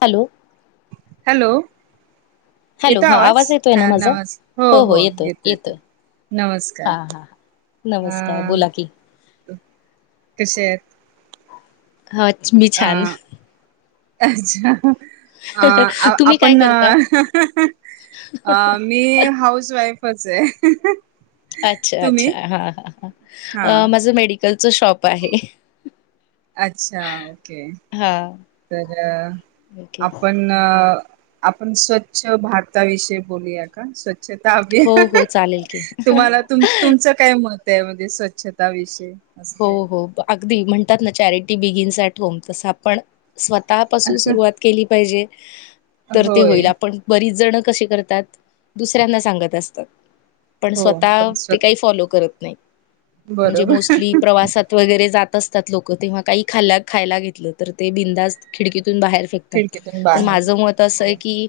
Hello! Hello! Hello येतो हा आवाज? येतोय ना हा माझा नमस हो हो, येतो येतो. नमस्कार! हा हा नमस्कार! बोला कि. कशा येत? हा, मी छान! अच्छा! अ ह तुम्ही काय आपण ह करता ह ह. अ मी हाऊस वाईफच आहे. अच्छा अच्छा! तुम्ही हा हा माझं मेडिकलच शॉप आहे. अच्छा! ओके हा तर ओके आपण आपण स्वच्छ भारता विषयी बोलूया का? स्वच्छ हो स्वच्छताअभियान हो चालेल की तुम्हाला तुमचं काय मत? त्यामध्ये स्वच्छता विषय हो हो, अगदी म्हणतात ना चॅरिटी बिगिनसॅट होम तसं आपण स्वतः पासून सुरुवात केली पाहिजे. तर ते होय होईल, आपण बरीच जण कसे करतात दुसऱ्यांना सांगत असतात. पण हो स्वतः पण ते स्वतः काही फॉलो करत नाही, म्हणजे बरोबर मोस्टली प्रवासात वगैरे जात असतात लोक तेव्हा काही खा- खायला घेतलं तर ते बिंधास्त खिडकी तून बाहेर फेकतात, खिडकीतून पण बाहेर माझ मत असं आहे की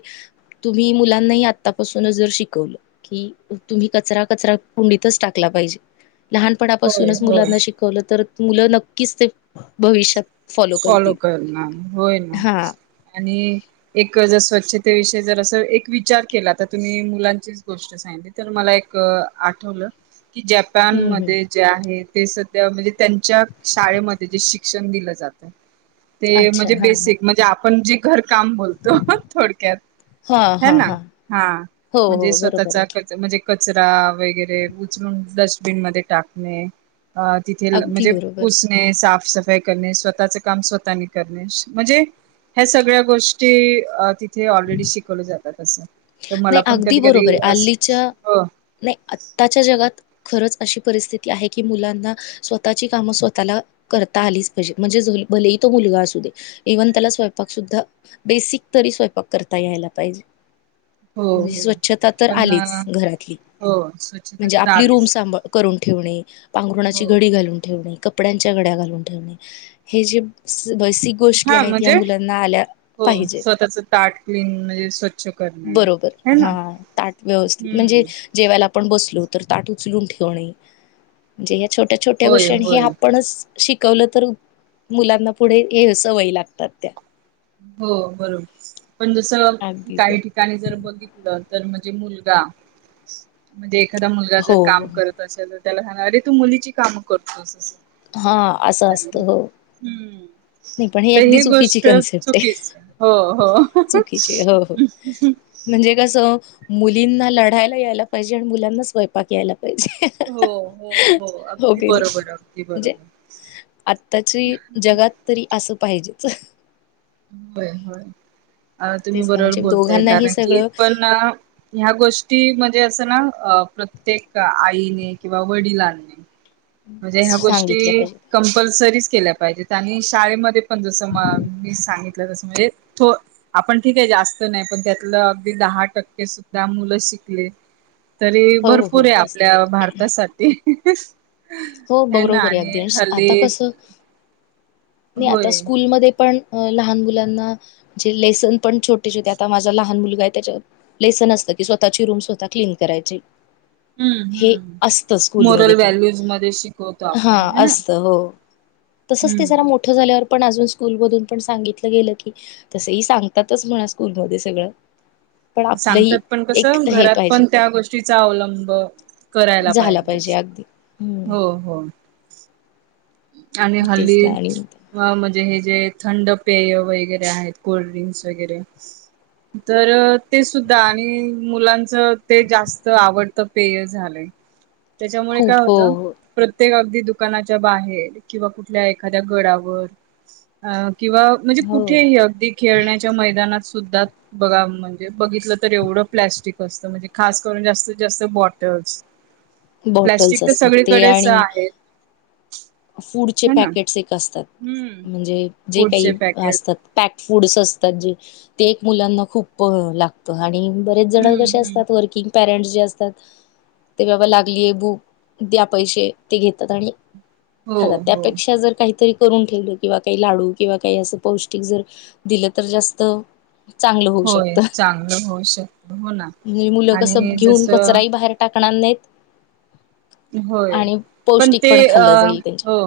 तुम्ही मुलांनाही आतापासूनच जर शिकवलं की तुम्ही, कचरा कचरा कुंडीतच टाका टला पाहिजे. लहानपणा होय पासूनच होय मुलांना शिकवलं तर मुलं नक्कीच ते भविष्यात फॉलो करणार होय ना, हा आणि एक जर स्वच्छ त्या विषयी जर अस एक विचार केला तर तुम्ही मुलांचीच गोष्ट सांगली तर मला एक आठवलं कि जपान हम्म हम्म मध्ये जे आहे ते सध्या म्हणजे त्यांच्या शाळेमध्ये जे शिक ते अच्छा म्हणजे हा बेसीक म्हणजे आपण जे काम बोलतो थोडक्यात हा हा ह हा ना हा हो म्हणजे हो बरोबर आहे स्वतःचा ख की म्हणजे कचरा वगैरे उचलून डस्टबिन मध्ये टाकणे अ तिथे अगदी म्हणजे बरोबर आहे. पुसणे साफसफाई करणे स्वतः स्वतःच काम स्वतः करणे म्हणजे ह्या सगळ्या गोष्टी तिथे ऑलरेडी शिकवल्या जातात असं तर मला नाही पण अगदी कधी कधी बरोबर आहे अस आल्लीच्या हो नाही आताच्या जगात खरंच अशी ि मुलांना स्वतः काम स्वतः कर आलीजे म्हणज व्ह त्याला स्व सु बेसिक तरी स्य करता यायला पाहिजे हो म्हणजे हो स्वच्छता तर पण आलीच घरातली हो स्वच्छता म्हणजे तर आपली रूम आलीच स करून ठेवणे पांघरुणाची हो घडी घालून ठेवणे कपड्यांच्या घड्या घालून ठेवणे हे जे वैसिक गोष्टी हा आहेत या म्हणजे मुलांना आल्या हो पाहिजेत स्वतःच ताट क्लीन म्हणजे स्वच्छ करणे बरोबर है हा ना ताट व्यवस्थित म्हणजे हम्म जेवायला आपण बसलो तर ताट उचलून ठेवणे म्हणजे या छोट्या छोट्या होय गोष्टी हे होय आपणच शिकवलं तर मुलांना पुढे हे अस वय लागतात त्या हो बरोबर पण जस अगदी तर. काही ठिकाणी जर बघितलं तर म्हणजे मुलगा म्हणजे एखादा मुलगा जर हो हो काम करत असेल त्यालाांग अरे तू मुलीची कामं करतोस हा असं त्यामुळे असतं हो हम्म नाही पण ही तर अगदी ह चुकीची गोष्ट कन्सेप्ट चकी आहे हो हो चुकीची हो हो म्हणजे मुलींना लढायला यायला पाहिजे आणि मुलांना स्वयंपाक यायला पाहिजे. हो हो हो अगदी की नाही बरोबर अगदी म्हणजे बरोबर आत्ताची जगात तरी असं पाहिजेच होय होय अ तुम्ही तेच ना बरोबर म्हणजे बोलताय दोघांनाही कारण की सगळं पण ह्या गोष्टी म्हणजे अस ना प्रत्येक आईने किंवा वडिलांनी म्हणजे ह्या गोष्टी सांगितलं पाहिजे. कंपल्सरी केल्या पाहिजेत आणि शाळेमध्ये पण जसं म मी ण आप त पण त्या द टके शिकले तरी हो हो भरपूर आहे तेच आपल्या ना. भारतासाठी हो हे ना बरोबर आहे आणि अगदी हल्ली आता कसं आता होय स्कूलमध्ये पण अ लहान मुलांना म्हणजे लेसन पण छोटे छोटे आता माझा लहान मुलगा आहे त्याच्या लेसन अस की स्वतःची रूम स्वतः क्लीन करायचे हम्म हे हम्म असत स्कूलमध्ये मोरल पण व्हॅल्यूज मध्ये शिकवतो हा आपण हे ना असत हो तसच ते जरा हम्म मोठ झाल्यावर पण अजून स्कूल मधून पण सांगितलं गेलं की तसही सांगतातच म्हणा स्कूल म सगळं पण आपलंही सांगतात पण कस एक हे घरात पाहिजे पण त्या गोष्टीचा अवलंब करायला झाला पाहिजे अगदी हम्म असं हो हो आणि तेच हल्ली ना आणि म्हणजे हे जे थंड पेय वगैरे आहेत कोल्डड्रिंक्स वगैरे तर ते सुद्धा आणि मुलांच ते जास्त आवडतं पेय झालंय त्याच्यामुळे काय खूप हो होत प्रत्येक अगदी दुकानाच्या बाहेर किंवा कुठल्या एखाद्या गडावर किंवा म्हणजे हो कुठेही हो, अगदी खेळण्याच्या मैदानात सुद्धा बघा म्हणजे बघितलं तर एवढं प्लॅस्टिक असतं म्हणजे खास करून जास्तीत जास्त बॉटल बॉटल्स प्लास्टिक तर असतात ते सगळीकडेच आणि आहे फूडचे पॅकेट्स एक असतात म्हणजे जे फूडचे काही पॅकेट असतात फुडस असतात जे ते एक मुलांना खूप लागत आणि बरेच जण हम्म कशे हम्म असतात वर्किंग पेरेट्स जे असतात इथे बाबा लागलीय भुक द्या पैसे ते घेतात आणि - हो खरं हो त्यापेक्षा जर काहीतरी - करून ठेवलं किंवा काही लाडू किंवा काही असं पौष्टिक जर दिलं तर जास्त चांगलं होऊ होय शकत चांगलं होऊ शकत हो ना म्हणजे मुलं कस आणि घेऊन जसं कचराही बाहेर टाक [unintelligible] होय पण ते अ खाल्लं जाईल हो त्यांच्या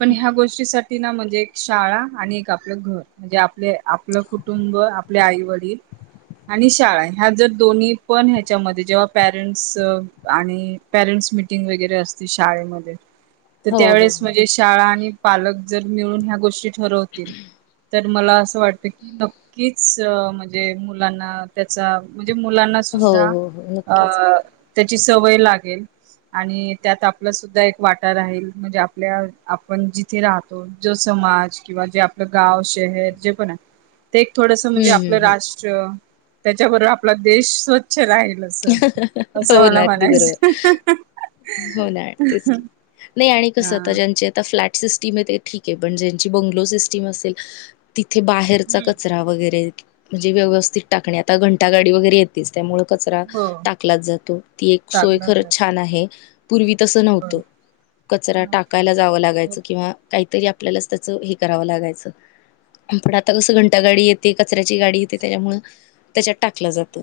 पण ह्या गोष्टीसाठी ना म्हणजे एक शाळा आणि एक आपलं घर म्हणजे आपले आपलं कुटुंब आपले आई वडील आणि शाळा ह्या जर दोन्ही पण ह्याच्यामध्ये जेव्हा पॅरेंट्स आणि पॅरेंट्स मिटिं - -टिंग वगैरे असते शाळेमध्ये तर हो हो त्यावेळेस हो म्हणजे शाळा आणि पालक जर मिळून ह्या गोष्टी ठरवतील तर मला असं वाटत की नक्कीच म्हणजे मुलाना त्याचा म्हंजे मुलांना हो सुद्धा हो हो अ नक्कीच त्याची सवय लागेल आणि त्यात आपला सुद्धा एक वाटा राहील म्हणजे आपल्या आपण जिथे राहतो जो समाज समाज किंवा जे आपलं गाव शहर जे पण आहे ते एक थोडस म्हणजे हम्म, आपलं हम्म, राष्ट्र त्याच्याबरोबर आपला देश स्वच्छ राहील हम्म. असं अस मला म्हणायचं [unintelligible] होना तेच की कस आ हा. ज्यांचे आता फ्लॅट सिस्टीम आहे ते ठीक आहे पण ज्यांची बंगलो सिस्टीम असेल ती थे बाहेरचा हम्म. कचरा वगैरे म्हणजे व्यवस्थित टाकणे आता घंटागाडी वगैरे येतेच त्यामुळे कचरा हो टाकलाच जातो ती एक सोय टाकलं जात खरंच छान आहे पूर्वी तस हो नव्हत कचरा नव्हतं टाकायला जावं हो. लागायच किंवा काहीतरी आपल्यालाच त्याचं हे करावं लागायचं पण आता कसं घंटागाडी येते कचऱ्याची गाडी येते त्याच्यामुळ त्याच्यात टाकलं जातं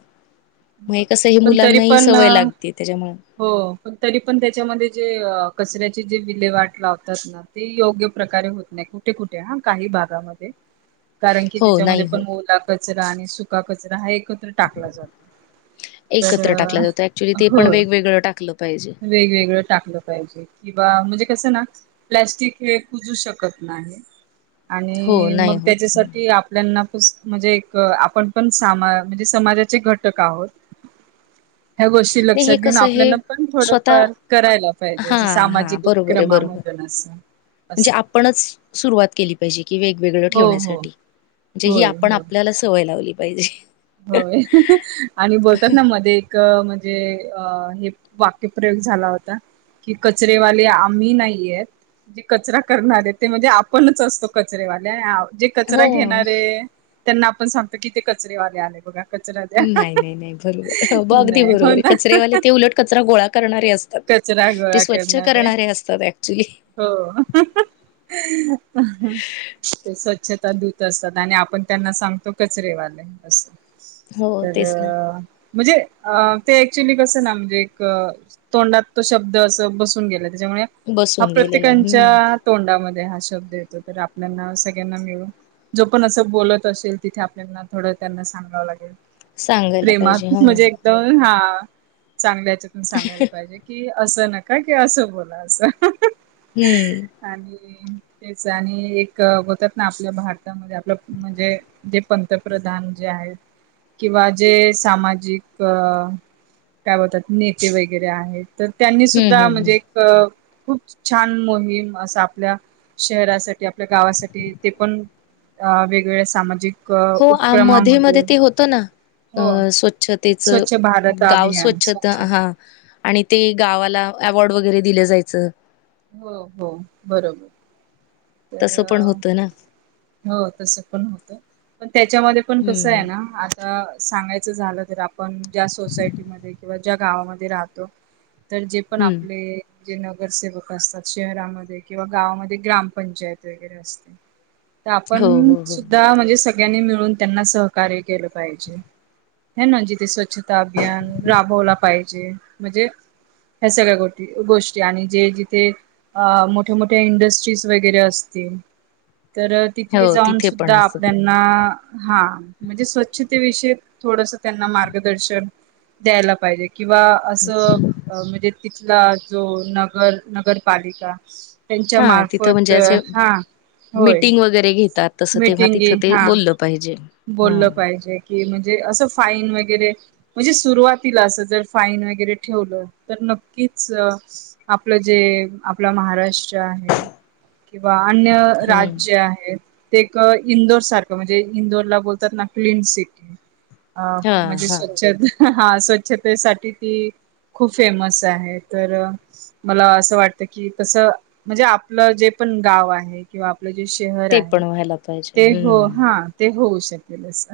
हे मग हो कसही पण तरी मुलांना ही पण सवय लागते त्याच्यामुळ हो पण तरी पण त्याच्यामध्ये जे कचऱ्याची जे विलेवाट लावतात ना ते योग्य प्रकारे होत नाही कुठे कुठे कुठे कुठे हा काही भागामध्ये कारण की हो नाही त्याच्यामध्ये होत. पण ओला कचरा आणि सुका कचरा हा एकत्र टाकला जातो तर एकत्र टाकलं जातं ऍक्च्युली ते हो पण वेगवेगळं टाकलं पाहिजे. वेगवेगळं टाकलं पाहिजे किंवा म्हणजे कस ना प्लॅस्टिक हे कुजू शकत नाही हो आणि नाही मग होत. त्याच्यासाठी आपल्याना म्हणजे एक आपण पण सामा म्हणजे समाजाचे घटक आहोत ह्या गोष्टी नाही लक्षात हे घेऊन कसं हे आपल्याना पण स्वतः थोडंफार करायला पाहिजे हा असं हा सामाजिक बरोबर आहे बरोबर उपक्रमामधून असं म्हणजे असं आपणच सुरुवात केली पाहिजे की वेगवेगळ हो हो ठेवण्यासाठी म्हणजे ही होय आपण होय आपल्याला सवय लावली पाहिजे होय आणि बोलतात ना मध्ये एक म्हणज - जे अ हे वाक्य प्रयोग झाला होता कि कचरेवाले आम्ही नाहीयेत जे कचरा करणारे ते म्हणजे आपणच असतो कचरेवाले जे कचरा हो घेणारे त्यांना आपण सांगतो की ते कचरेवालेे आले बघा कचरा द्या नाही नाही नाही बरोबर ब अगदी नाही हो बरोबर ना कचरेवाले ते उलट कचरा गोळा करणारे असतात कचरा ते गोळा स्वच्छ करणारे असतात ऍक्च्युली हो [unintelligible] ते स्वच्छ तादूत असतात आणि आपण त्यांना सांगतो कचरेवाले असं हो तर तेच ना म्हणजे ते ऍक्च्युली कसं ना म्हणजे एक तोंडात तो शब्द असं बसून गेला त्यामुळे हा बसून गेलेलं आहे हम्म प्रत्येकच्या तोंडामध्ये हा शब्द येतो तर आपल्याना सगळ्यांना मिळून जो पण असं बोलत असेल तिथे आपल्याना थोडं त्यांना सांगावं लागेल सांगायला पाहिजे प्रेमात हो म्हणजे एकदम हा. चांगल्या हच्यातून सांगायला पाहिजे, कि असं नका कि असं बोला असं. हम्म. हम् [unintelligible] तेच आणि एक होतात ना, आपल्या भारतामध्ये आपलं म्हणजे, जे पंतप्रधान. किंवा जे सामाजिक. काय बतात नेते वगैरे आहेत, तर त्यांनी हम्म हम्म सुद्धा हम्म म्हणजे एक. खूप छान मोहीम असा आपल्या शहरासाठी, आपल्या गावासाठी ते पण अ वेगवेगळ्या सामाजिक हो उप आ मध्ये मध्ये ते होत ना. अ स्वच्छतेच स्वच्छ भारत गाव अभियान स्वच्छता स्वच्छ हा. आणि ते गावाला अवॉर्ड वगैरे दिलं जायचं. हो हो बरोबर. तर तसं पण होतं ना हो तस पण होतं. पण त्याच्यामध्ये पण हम्म कसं आहे, हम्म ना आता सांगायचं झालं, तर आपण ज्या सोसायटीमध्ये किंवा ्या गावामध्ये राहतो, तर जे पण हम्म आपले जे नगरसेवक. असतात शहरामध्ये किंवा गावामध्ये ग्रामपंचायत वगैरे असते. तर हो आपण हो हो सुद्धा म्हणजे स मिळून त्यांना सहकार्य के पाहिजे, ना जिथे स्व अभियान राबवला पाहिजे. म्हणजे ह्या सगळ्या गो गोष्टी आणि जे ज ते अ मोठ्या मोठ्या इंडस्ट्रीज वगैरे असतील. तर तिथे हो जाऊन पण सुद्धा असं आपल्याना. हा म्हणजे स्वच्छतेविषयी थोडस, त्यांना मार्गदर्शन द्यायला पाहिजे. किंवा असं म्हणजे, तिथला जो नगर नगरपालिका. त्यांच्या हा तिथं मार्फत म्हणजे असे हा होय. मीटिंग वगैरे घेतात तसं तेव्हा तिथं मिीटिंग ते हा बोललं पाहिजे बोललं हम्म पाहिजे कि म्हणजे. ा वर म्हणजे सुरवात फान वर ठेव [unintelligible] ज आपल जे आप महाराष्ट्र आहे किंवा. अन्य हम्म राज्य आहेत, ते इंदोर सारखं म्हणजे. इंदोरला बोलतात, ना क्लीन सिटी अ हा खूप म्हणजे हा स्वच्छ हा स्वच्छतेसाठी ती खूप फेमस आहे, तर मला असं वाटत, की कस म्हणजे आपलं जे. आपण गाव आहे, किंवा आपलं जे शहर ते आहे, पण व्हायला पाहिजे ते हो हम्म हा. ते होऊ शकेल अस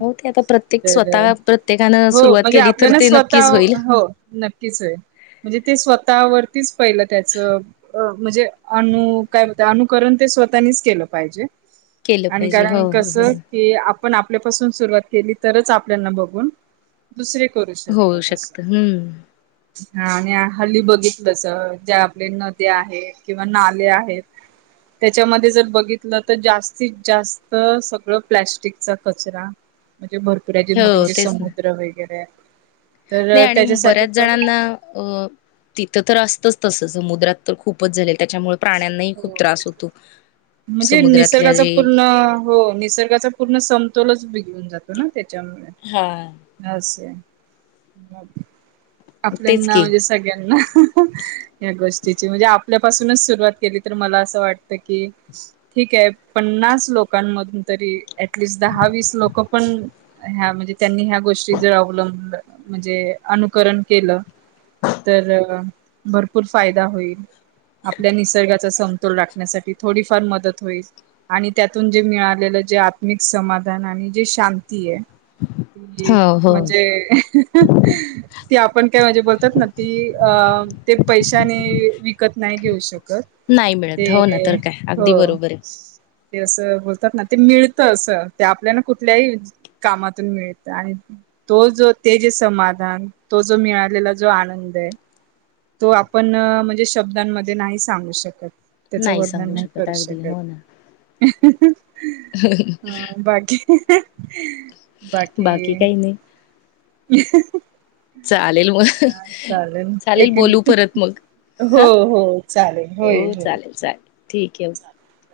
हो ते आता प्रत्येक तर. स्वतः प्रत्येकानं हो सुरुवात म्हणजे केली तर आपल्याला ते स्वतः नक्कीच होईल हो नक्कीच होल म्हणजे ते स्वतःवररतीच पहिलं त्याचं, म्हणजे अनु काय अनुकरण ते स्वतःनीच केलं पाहिजे, केलं आणि पाहिजे हो कारण हो कस हो की आप आपण आपल्यापासून सुरवात केली, तरच आपल्याना बघून दुसरे करू होऊ शकत तसं. शकतं हम्म हा आणि हल्ली बघितलंस ज्या आपले, नद्या आहेत किंवा नाले आहेत. त्याच्यामध्ये जर बघितलं. तर जास्तीत जास्त सगळं प्लॅस्टिकचा कचरा. म्हे भरपुऱराचे मोठे हो मोठे तेच ना समुद्र वगैरे तर नाही आणि त्याच्यासाठी बऱ्याच पण जणांना अ तिथं तर असतच. तस समुद्रात तर खूपच झालेल, त्याच्यामुळे प्राण्यांनाही खूप हो त्रास होतो. म्हणजे समुद्रातल्या निसर्गाचा जे पूर्ण हो निसर्गाचा पूर्ण समतोलच बिघडून जातो ना, हा त्याच्यामुळे असं आहे. तेच आपल्यांना की म्हणजे, सगळ्यांना या गोष्टी तेची म्हणजे आपल्या पासूनचं सुरू वात केली तर, मला असं वाटतं की ठीक आहे पन्नास लोकांमधून तरी अँटलीस वीस धा वीस लोक पण, ह्या म्हंजे त्यांनी ह्या गोष्टी जर, अवलंबल म्हंजे आन अनुकरण केल तर, भरपूर फायदा होईल. आ पल्या निसर्गाचा समतोल राखण्यासाठी थोडीफार मदत होईल आणि त्यातून जे मिळालेलं जे आ त्मिक समाधान आणि जे शांती ए ती हो हो म्हणजे [inaudible] ती आपण काय म्हणजे बोलतात ना ती अ ते पैशाने विकत नाही घेऊ शक त. नाही ते मिळत हो ना तर काय हो. अगदी बरोबर आहे ते असं बोलतात ना, ते मिळत असं. ते आपल्याला कुठल्याही कामातून मिळत आणि तो जो ते जे समाधान, तो जो मिळालेला जो आनंद हाय तो आपण म्हणजे शब्दांमध्ये नाही सांगू शकत. त्याच वर्णन सांगू नाही शकत करू अगदी हो ना शकत. [inaudible] हा बाकी बाकी काही नाही अ [inaudible] चालेल मग, चालेल एक बोलू मिनिट परत मग हो हा. चालेल हो होय होय. चालेल चालेल ठीक ये. चालेल.